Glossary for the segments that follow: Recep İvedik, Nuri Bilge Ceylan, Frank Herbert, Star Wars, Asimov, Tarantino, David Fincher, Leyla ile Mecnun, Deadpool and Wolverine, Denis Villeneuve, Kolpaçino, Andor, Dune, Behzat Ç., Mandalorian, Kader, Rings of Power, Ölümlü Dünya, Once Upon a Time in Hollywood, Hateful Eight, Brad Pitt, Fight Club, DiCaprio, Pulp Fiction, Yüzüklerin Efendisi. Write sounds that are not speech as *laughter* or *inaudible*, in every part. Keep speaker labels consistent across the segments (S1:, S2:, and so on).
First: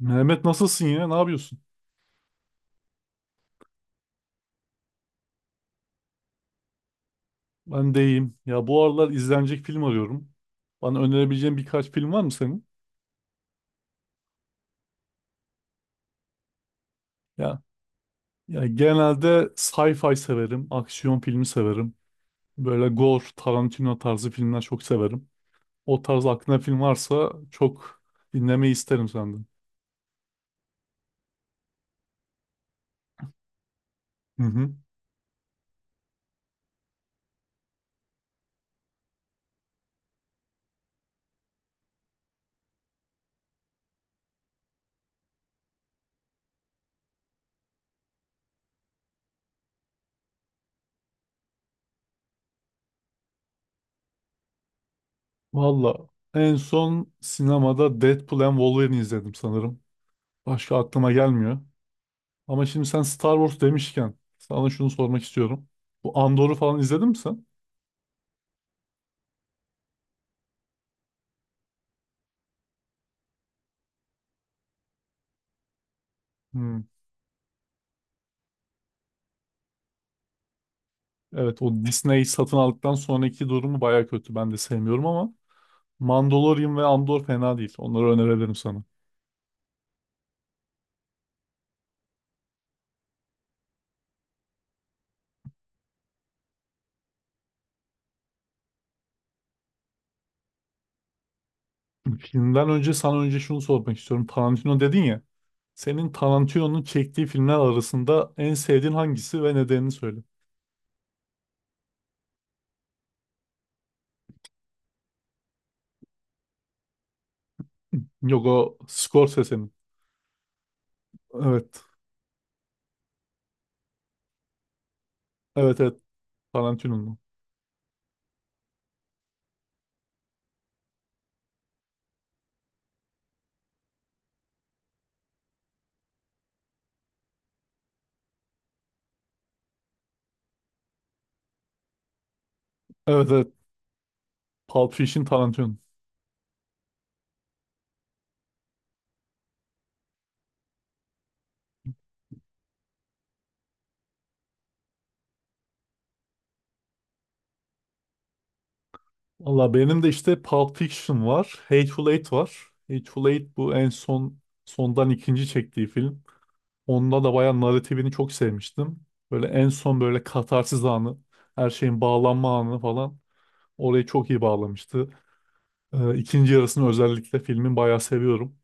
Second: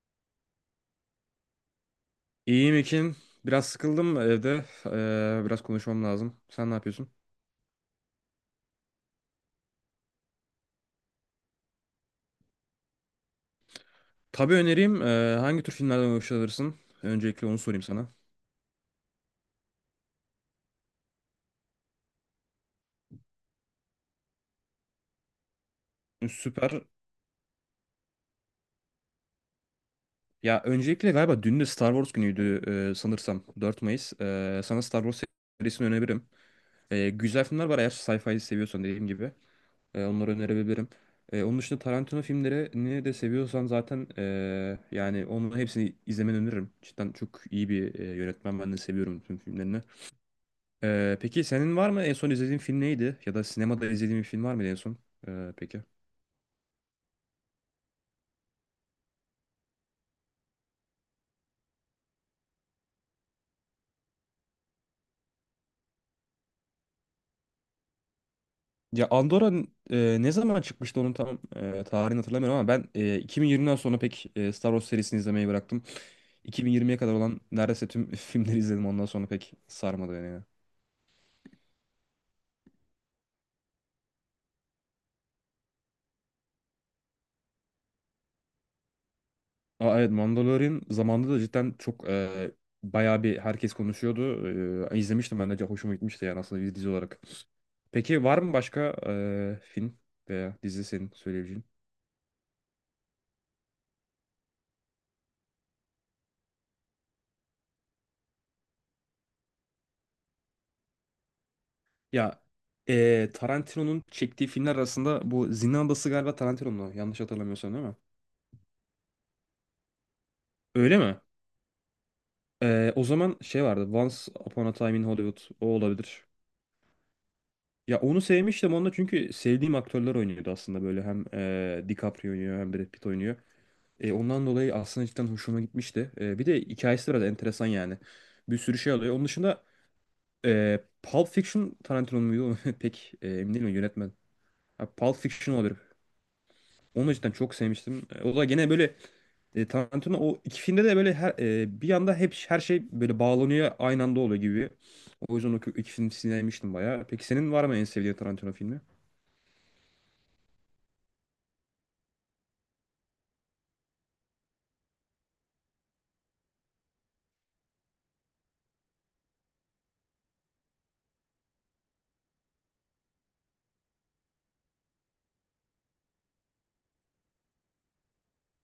S1: Mehmet, nasılsın ya? Ne yapıyorsun?
S2: İyiyim Ekin. Biraz sıkıldım evde. Biraz konuşmam lazım. Sen ne yapıyorsun?
S1: Ben de iyiyim. Ya bu aralar izlenecek film arıyorum. Bana önerebileceğin birkaç film var mı senin?
S2: Tabii önereyim. Hangi tür filmlerden hoşlanırsın? Öncelikle onu
S1: Ya,
S2: sorayım sana.
S1: ya, genelde sci-fi severim, aksiyon filmi severim. Böyle gore, Tarantino tarzı filmler çok severim. O tarz aklına film
S2: Süper.
S1: varsa çok dinlemeyi isterim senden.
S2: Ya öncelikle galiba dün de Star Wars günüydü, sanırsam. 4 Mayıs.
S1: Hı
S2: Ee,
S1: hı.
S2: sana Star Wars serisini önerebilirim. Güzel filmler var, eğer sci-fi seviyorsan, dediğim gibi. Onları önerebilirim. Onun dışında Tarantino filmlerini de seviyorsan zaten yani onun hepsini izlemeni öneririm. Cidden çok iyi bir yönetmen. Ben de seviyorum tüm filmlerini. Peki senin var mı en son izlediğin film neydi? Ya da sinemada izlediğin bir film var mıydı en son? Peki.
S1: Valla, en son sinemada Deadpool and Wolverine izledim sanırım. Başka aklıma gelmiyor. Ama şimdi sen Star Wars demişken sana şunu sormak istiyorum. Bu Andor'u falan izledin mi sen?
S2: Ya Andorra ne zaman çıkmıştı, onun tam tarihini hatırlamıyorum ama ben 2020'den sonra pek Star Wars serisini izlemeyi bıraktım.
S1: Hmm.
S2: 2020'ye kadar olan neredeyse tüm *laughs* filmleri izledim, ondan sonra pek sarmadı beni ya.
S1: Evet, o Disney satın aldıktan sonraki durumu baya kötü. Ben de sevmiyorum ama Mandalorian ve Andor fena değil. Onları önerebilirim sana.
S2: Aa, evet, Mandalorian zamanında da cidden çok bayağı bir herkes konuşuyordu. E, izlemiştim ben de, hoşuma gitmişti yani, aslında bir dizi olarak. Peki var mı başka film veya dizi senin söyleyebileceğin?
S1: Filmden önce sana önce şunu sormak istiyorum. Tarantino dedin ya. Senin Tarantino'nun çektiği filmler arasında en sevdiğin hangisi ve nedenini söyle.
S2: Ya Tarantino'nun çektiği filmler arasında bu Zindan Adası galiba Tarantino'nun o, yanlış hatırlamıyorsam, değil mi?
S1: Yok, o Scorsese'nin.
S2: Öyle mi?
S1: Evet.
S2: O zaman şey vardı, Once Upon a Time in Hollywood, o
S1: Evet evet.
S2: olabilir.
S1: Tarantino'nun.
S2: Ya onu sevmiştim, onda çünkü sevdiğim aktörler oynuyordu aslında, böyle hem DiCaprio oynuyor hem Brad Pitt oynuyor. Ondan dolayı aslında cidden hoşuma gitmişti. Bir de hikayesi biraz enteresan yani. Bir sürü şey alıyor. Onun dışında Pulp Fiction Tarantino muydu? *laughs* Pek
S1: Evet evet.
S2: emin değilim yönetmen. Ha,
S1: Pulp
S2: Pulp
S1: Fiction
S2: Fiction olabilir.
S1: Tarantino'nun.
S2: Onu da cidden çok sevmiştim. O da gene böyle. Tarantino o iki filmde de böyle, her bir yanda hep her şey böyle bağlanıyor, aynı anda oluyor gibi. O yüzden iki film sinirlenmiştim bayağı. Peki senin var mı en sevdiğin Tarantino filmi?
S1: Valla, benim de işte Pulp Fiction var. Hateful Eight var. Hateful Eight bu en son sondan ikinci çektiği film. Onda da bayağı narratifini çok sevmiştim. Böyle en son böyle katarsis anı, her şeyin bağlanma anı falan orayı çok iyi bağlamıştı. İkinci yarısını özellikle filmin bayağı seviyorum.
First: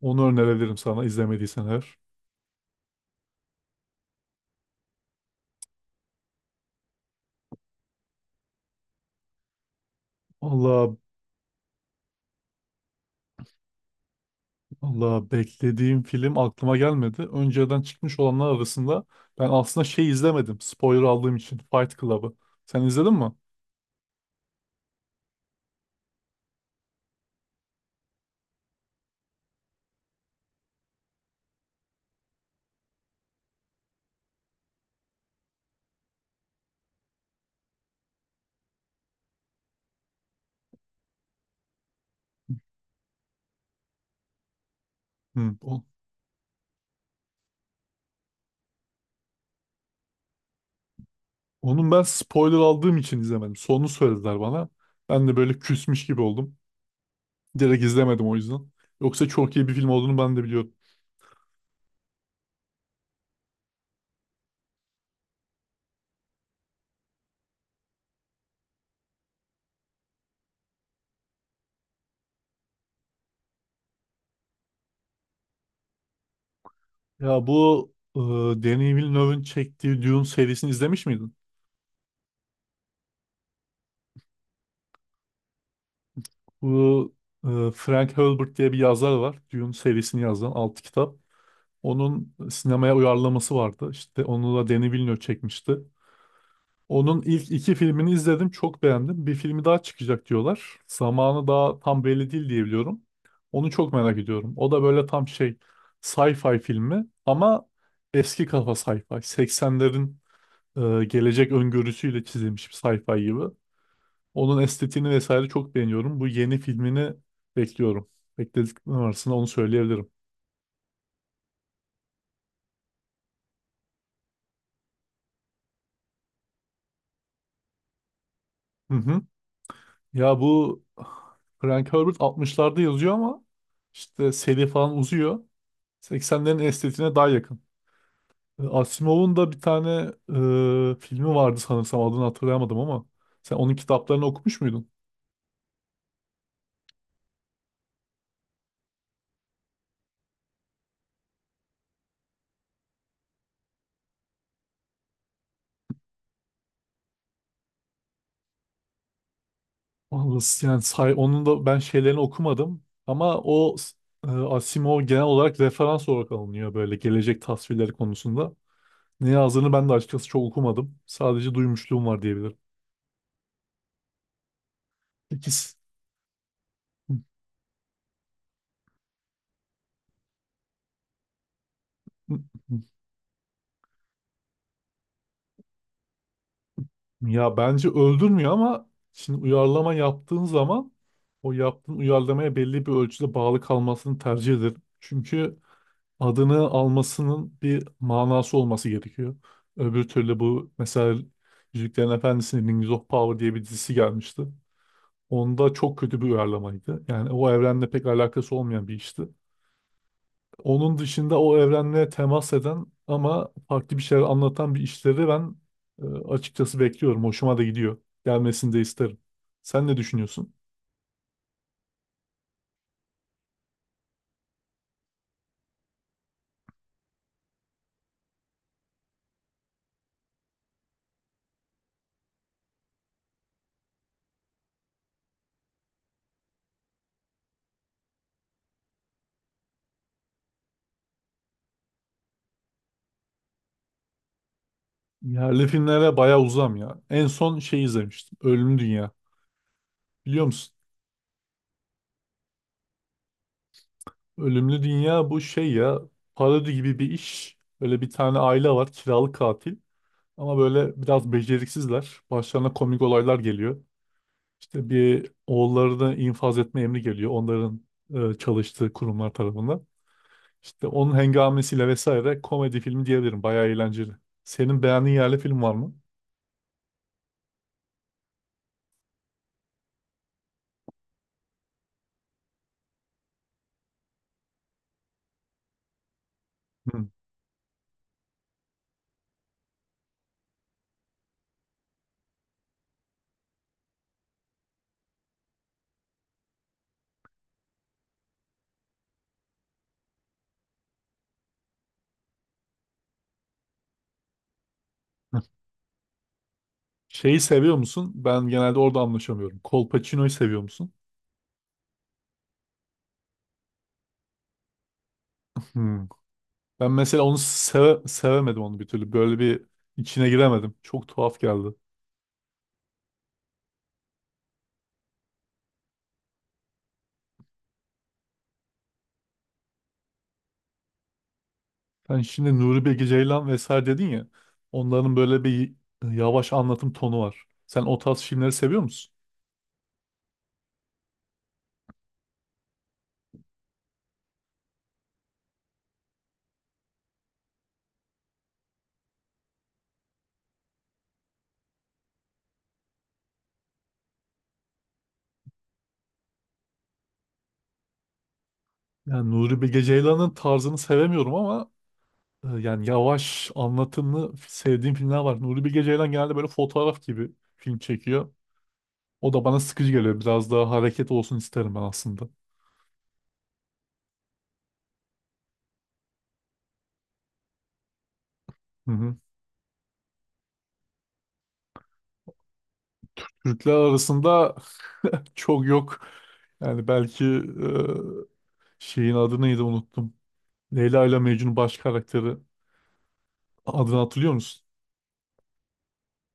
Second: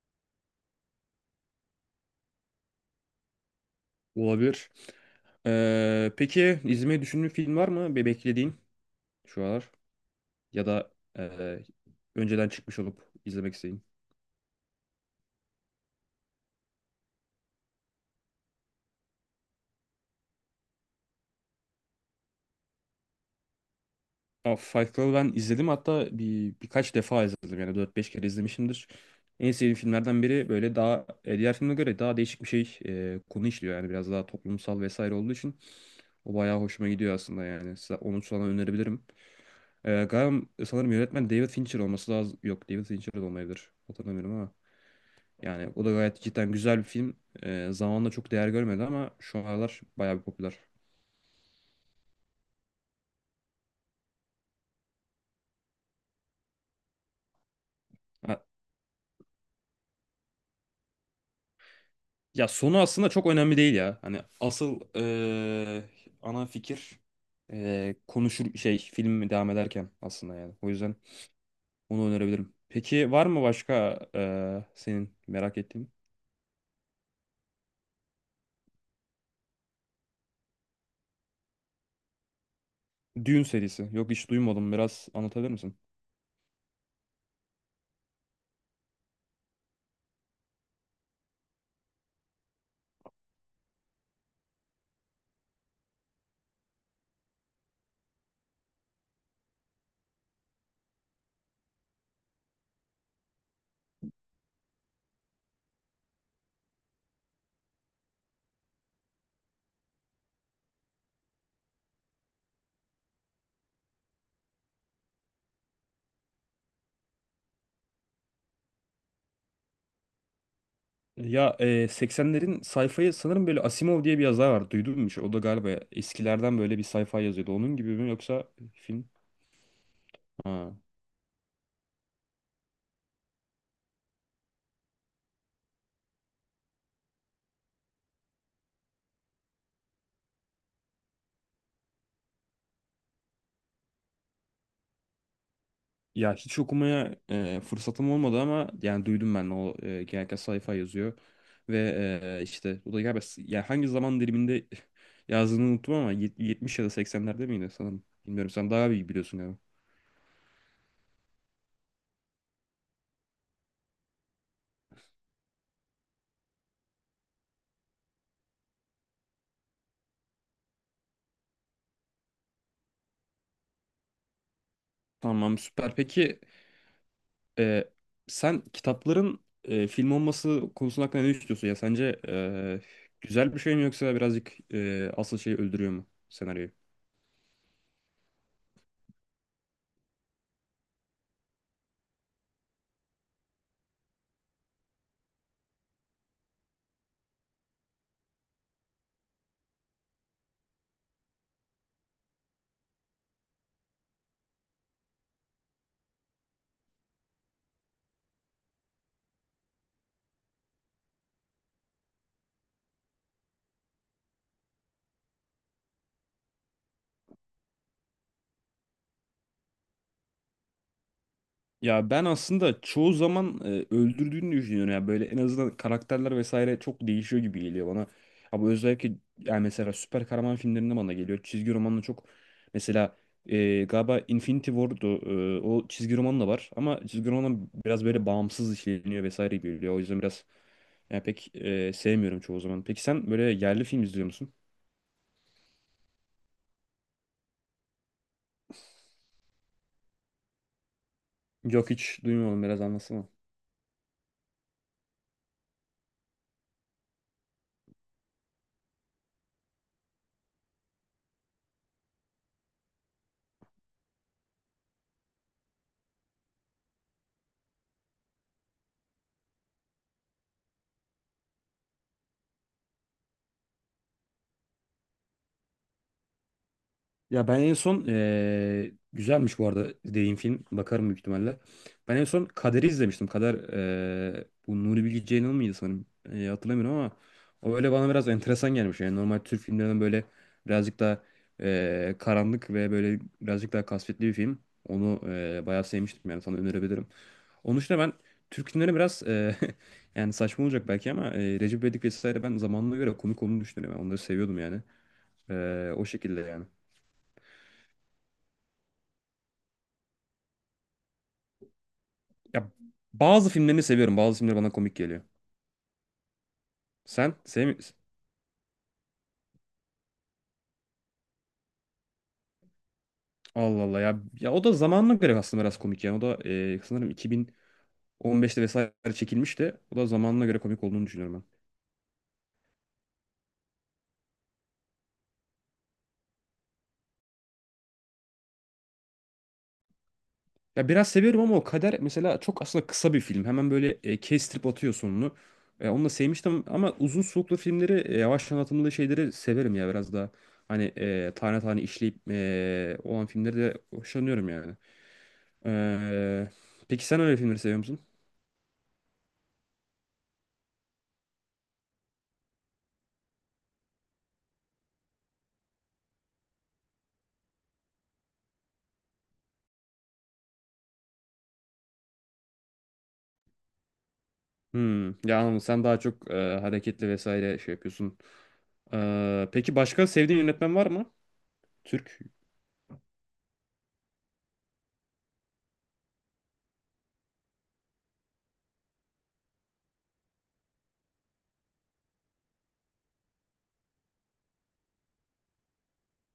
S1: Onu önerebilirim sana izlemediysen eğer.
S2: Olabilir. Peki izlemeyi düşündüğün film var mı? Beklediğin şu aralar, ya da
S1: Allah
S2: e, önceden çıkmış olup izlemek istediğin.
S1: Allah, beklediğim film aklıma gelmedi. Önceden çıkmış olanlar arasında ben aslında şey izlemedim. Spoiler aldığım için Fight Club'ı. Sen izledin mi?
S2: Aa, Fight Club'ı ben izledim, hatta birkaç defa izledim, yani dört beş kere izlemişimdir. En sevdiğim filmlerden biri, böyle daha diğer filme göre daha değişik bir şey konu işliyor yani, biraz daha toplumsal vesaire olduğu için. O bayağı hoşuma gidiyor aslında yani. Onu sana önerebilirim. Galiba sanırım yönetmen David Fincher olması lazım. Yok, David Fincher de olmayabilir. Hatırlamıyorum ama.
S1: Hı,
S2: Yani o da gayet cidden güzel bir film. Zamanla çok değer görmedi ama şu aralar bayağı bir popüler.
S1: onun ben spoiler aldığım için izlemedim. Sonunu söylediler bana. Ben de böyle küsmüş gibi oldum. Direkt izlemedim o
S2: Ha,
S1: yüzden. Yoksa çok iyi bir film olduğunu ben de biliyorum.
S2: ya sonu aslında çok önemli değil ya. Hani asıl ana fikir konuşur şey, film devam ederken aslında yani. O yüzden onu önerebilirim. Peki var mı başka senin merak ettiğin?
S1: Ya bu Denis Villeneuve'ın çektiği Dune serisini izlemiş miydin?
S2: Dune serisi. Yok, hiç duymadım. Biraz anlatabilir misin?
S1: Bu Frank Herbert diye bir yazar var. Dune serisini yazan 6 kitap. Onun sinemaya uyarlaması vardı. İşte onu da Denis Villeneuve çekmişti. Onun ilk iki filmini izledim, çok beğendim. Bir filmi daha çıkacak diyorlar. Zamanı daha tam belli değil diye biliyorum. Onu çok merak ediyorum. O da böyle tam şey sci-fi filmi ama eski kafa sci-fi. 80'lerin gelecek öngörüsüyle çizilmiş bir sci-fi gibi. Onun estetiğini vesaire çok beğeniyorum. Bu yeni filmini bekliyorum. Beklediklerim arasında onu söyleyebilirim.
S2: Ya 80'lerin sayfayı sanırım, böyle Asimov diye bir yazar var. Duydun mu hiç? O da galiba eskilerden böyle bir sayfa yazıyordu. Onun gibi mi yoksa
S1: Hı
S2: film?
S1: hı. Ya
S2: Ha.
S1: bu Frank Herbert 60'larda yazıyor ama işte seri falan uzuyor. 80'lerin estetiğine daha yakın. Asimov'un da bir tane filmi vardı sanırsam, adını hatırlayamadım ama sen onun kitaplarını okumuş muydun?
S2: Ya hiç okumaya fırsatım olmadı ama yani duydum ben, o genellikle sayfa yazıyor. Ve işte o da galiba yani hangi zaman diliminde *laughs* yazdığını unuttum ama 70 ya da seksenlerde miydi sanırım. Bilmiyorum, sen daha iyi biliyorsun galiba.
S1: Vallahi yani say, onun da ben şeylerini okumadım ama Asimov genel olarak referans olarak alınıyor böyle gelecek tasvirleri konusunda. Ne yazdığını ben de açıkçası çok okumadım. Sadece duymuşluğum var diyebilirim.
S2: Tamam,
S1: İkisi.
S2: süper. Peki Ee, sen kitapların film olması konusunda, hakkında ne düşünüyorsun ya? Sence
S1: *laughs*
S2: güzel bir şey mi yoksa birazcık asıl şeyi öldürüyor mu senaryoyu?
S1: Ya bence öldürmüyor ama şimdi uyarlama yaptığın zaman o yaptığın uyarlamaya belli bir ölçüde bağlı kalmasını tercih ederim. Çünkü adını almasının bir manası olması gerekiyor. Öbür türlü bu mesela Yüzüklerin Efendisi'nin Rings of Power diye bir dizisi gelmişti. Onda çok kötü bir uyarlamaydı. Yani o evrenle pek alakası olmayan bir işti. Onun dışında o evrenle temas eden ama farklı bir şeyler anlatan bir işleri ben e, açıkçası bekliyorum. Hoşuma da gidiyor. Gelmesini de isterim. Sen ne düşünüyorsun?
S2: Ya ben aslında çoğu zaman öldürdüğünü düşünüyorum ya, böyle en azından karakterler vesaire çok değişiyor gibi geliyor bana. Ama özellikle yani mesela süper kahraman filmlerinde bana geliyor. Çizgi romanla çok, mesela galiba Infinity War'du o çizgi roman da var ama çizgi roman biraz böyle bağımsız işleniyor vesaire gibi geliyor. O yüzden biraz yani pek sevmiyorum çoğu zaman. Peki sen böyle yerli film izliyor musun?
S1: Yerli filmlere bayağı uzam ya. En son şey izlemiştim. Ölümlü Dünya. Biliyor musun?
S2: Yok, hiç duymadım, biraz anlatsana.
S1: Ölümlü Dünya bu şey ya, parodi gibi bir iş. Böyle bir tane aile var, kiralık katil. Ama böyle biraz beceriksizler. Başlarına komik olaylar geliyor. İşte bir oğullarını infaz etme emri geliyor. Onların çalıştığı kurumlar tarafından. İşte onun hengamesiyle vesaire komedi filmi diyebilirim. Bayağı eğlenceli. Senin beğendiğin yerli film var mı?
S2: Ya ben en son güzelmiş bu arada dediğin film. Bakarım büyük ihtimalle. Ben en son Kader'i izlemiştim. Kader, bu Nuri Bilge Ceylan mıydı sanırım? Hatırlamıyorum
S1: Hmm.
S2: ama, o öyle bana biraz enteresan gelmiş. Yani normal Türk filmlerinden böyle birazcık daha karanlık ve böyle birazcık daha kasvetli bir film. Onu bayağı sevmiştim yani, sana önerebilirim. Onun dışında ben Türk filmleri biraz *laughs* yani saçma olacak belki ama Recep İvedik vesaire, ben zamanına göre komik olduğunu düşünüyorum. Yani onları seviyordum yani. O şekilde yani.
S1: Şeyi seviyor musun? Ben genelde orada anlaşamıyorum. Kolpaçino'yu seviyor musun?
S2: Ya, bazı filmlerini seviyorum. Bazı filmleri bana komik geliyor.
S1: Hmm. Ben mesela
S2: Sen
S1: onu
S2: sevmiyorsun.
S1: sevemedim onu bir türlü. Böyle bir içine giremedim. Çok tuhaf geldi.
S2: Allah Allah ya. Ya o da zamanına göre aslında biraz komik yani. O da sanırım 2015'te vesaire çekilmişti. O da zamanına göre komik olduğunu düşünüyorum ben.
S1: Sen şimdi Nuri Bilge Ceylan vesaire dedin ya. Onların böyle bir yavaş anlatım tonu var. Sen o tarz filmleri seviyor musun?
S2: Ya biraz seviyorum ama o Kader mesela çok aslında kısa bir film. Hemen böyle kestirip atıyor sonunu. Onu da sevmiştim ama uzun soluklu filmleri, yavaş anlatımlı şeyleri severim ya biraz daha. Hani tane tane işleyip olan filmleri de hoşlanıyorum yani. E, peki sen öyle filmleri seviyor.
S1: Yani Nuri Bilge Ceylan'ın tarzını sevemiyorum ama yani yavaş anlatımlı sevdiğim filmler var. Nuri Bilge Ceylan genelde böyle fotoğraf gibi film çekiyor. O da bana sıkıcı geliyor. Biraz daha hareket olsun isterim ben aslında.
S2: Hmm, ya anladım. Sen daha çok hareketli vesaire şey yapıyorsun.
S1: Hı hı.
S2: Peki başka sevdiğin yönetmen var mı? Türk.
S1: Türkler arasında *laughs* çok yok. Yani belki şeyin adı neydi unuttum. Leyla ile Mecnun baş karakteri. Adını hatırlıyor musun?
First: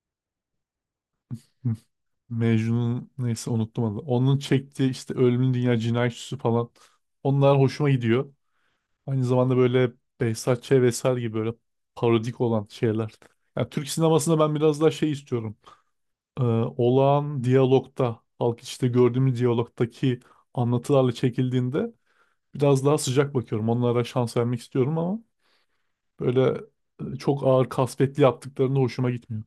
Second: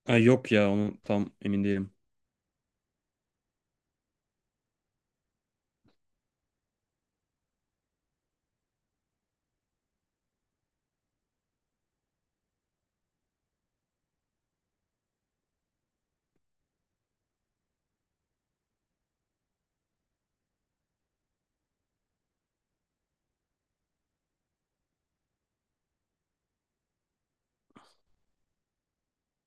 S2: Ha, yok ya, onu tam emin
S1: Hı.
S2: değilim.
S1: Mecnun'un neyse unuttum adını. Onun çektiği işte Ölümün Dünya, Cinayet Süsü falan. Onlar hoşuma gidiyor. Aynı zamanda böyle Behzat Ç. vesaire gibi böyle parodik olan şeyler. Yani Türk sinemasında ben biraz daha şey istiyorum. Ee, Olağan diyalogta, halk içinde gördüğümüz diyalogtaki anlatılarla çekildiğinde biraz daha sıcak bakıyorum. Onlara şans vermek istiyorum ama böyle çok ağır kasvetli yaptıklarında hoşuma gitmiyor.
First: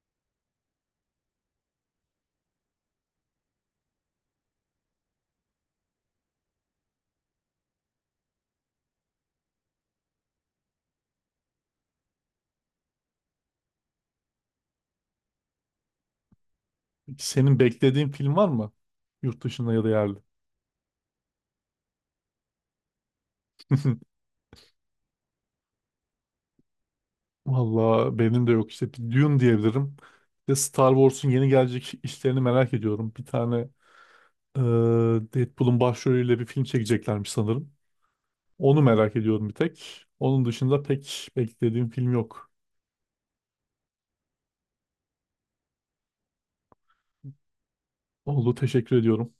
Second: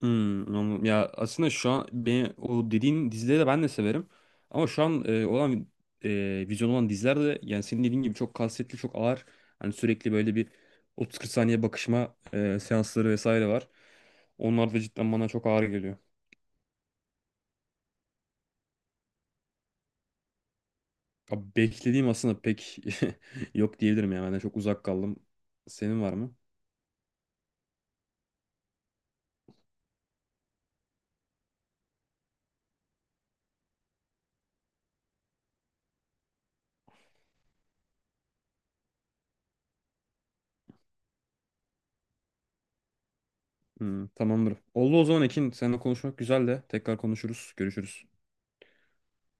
S2: Hmm, anladım. Ya aslında şu an beni, o dediğin dizileri de ben de severim. Ama şu an olan vizyon olan diziler de yani senin dediğin gibi çok kasvetli, çok ağır. Hani sürekli böyle bir 30-40 saniye bakışma seansları vesaire var. Onlar da cidden bana çok ağır geliyor.
S1: Peki senin beklediğin film var mı? Yurt dışında ya da yerli.
S2: Abi beklediğim aslında pek *laughs* yok
S1: *laughs*
S2: diyebilirim ya. Ben de çok uzak kaldım. Senin var mı?
S1: Valla benim de yok işte. Bir Dune diyebilirim. Bir de Star Wars'un yeni gelecek işlerini merak ediyorum. Bir tane Ee, Deadpool'un başrolüyle bir film çekeceklermiş sanırım. Onu merak ediyorum bir tek. Onun dışında pek beklediğim film yok.
S2: Hmm, tamamdır. Oldu o zaman Ekin. Seninle konuşmak güzel de. Tekrar konuşuruz. Görüşürüz.
S1: Oldu, teşekkür ediyorum.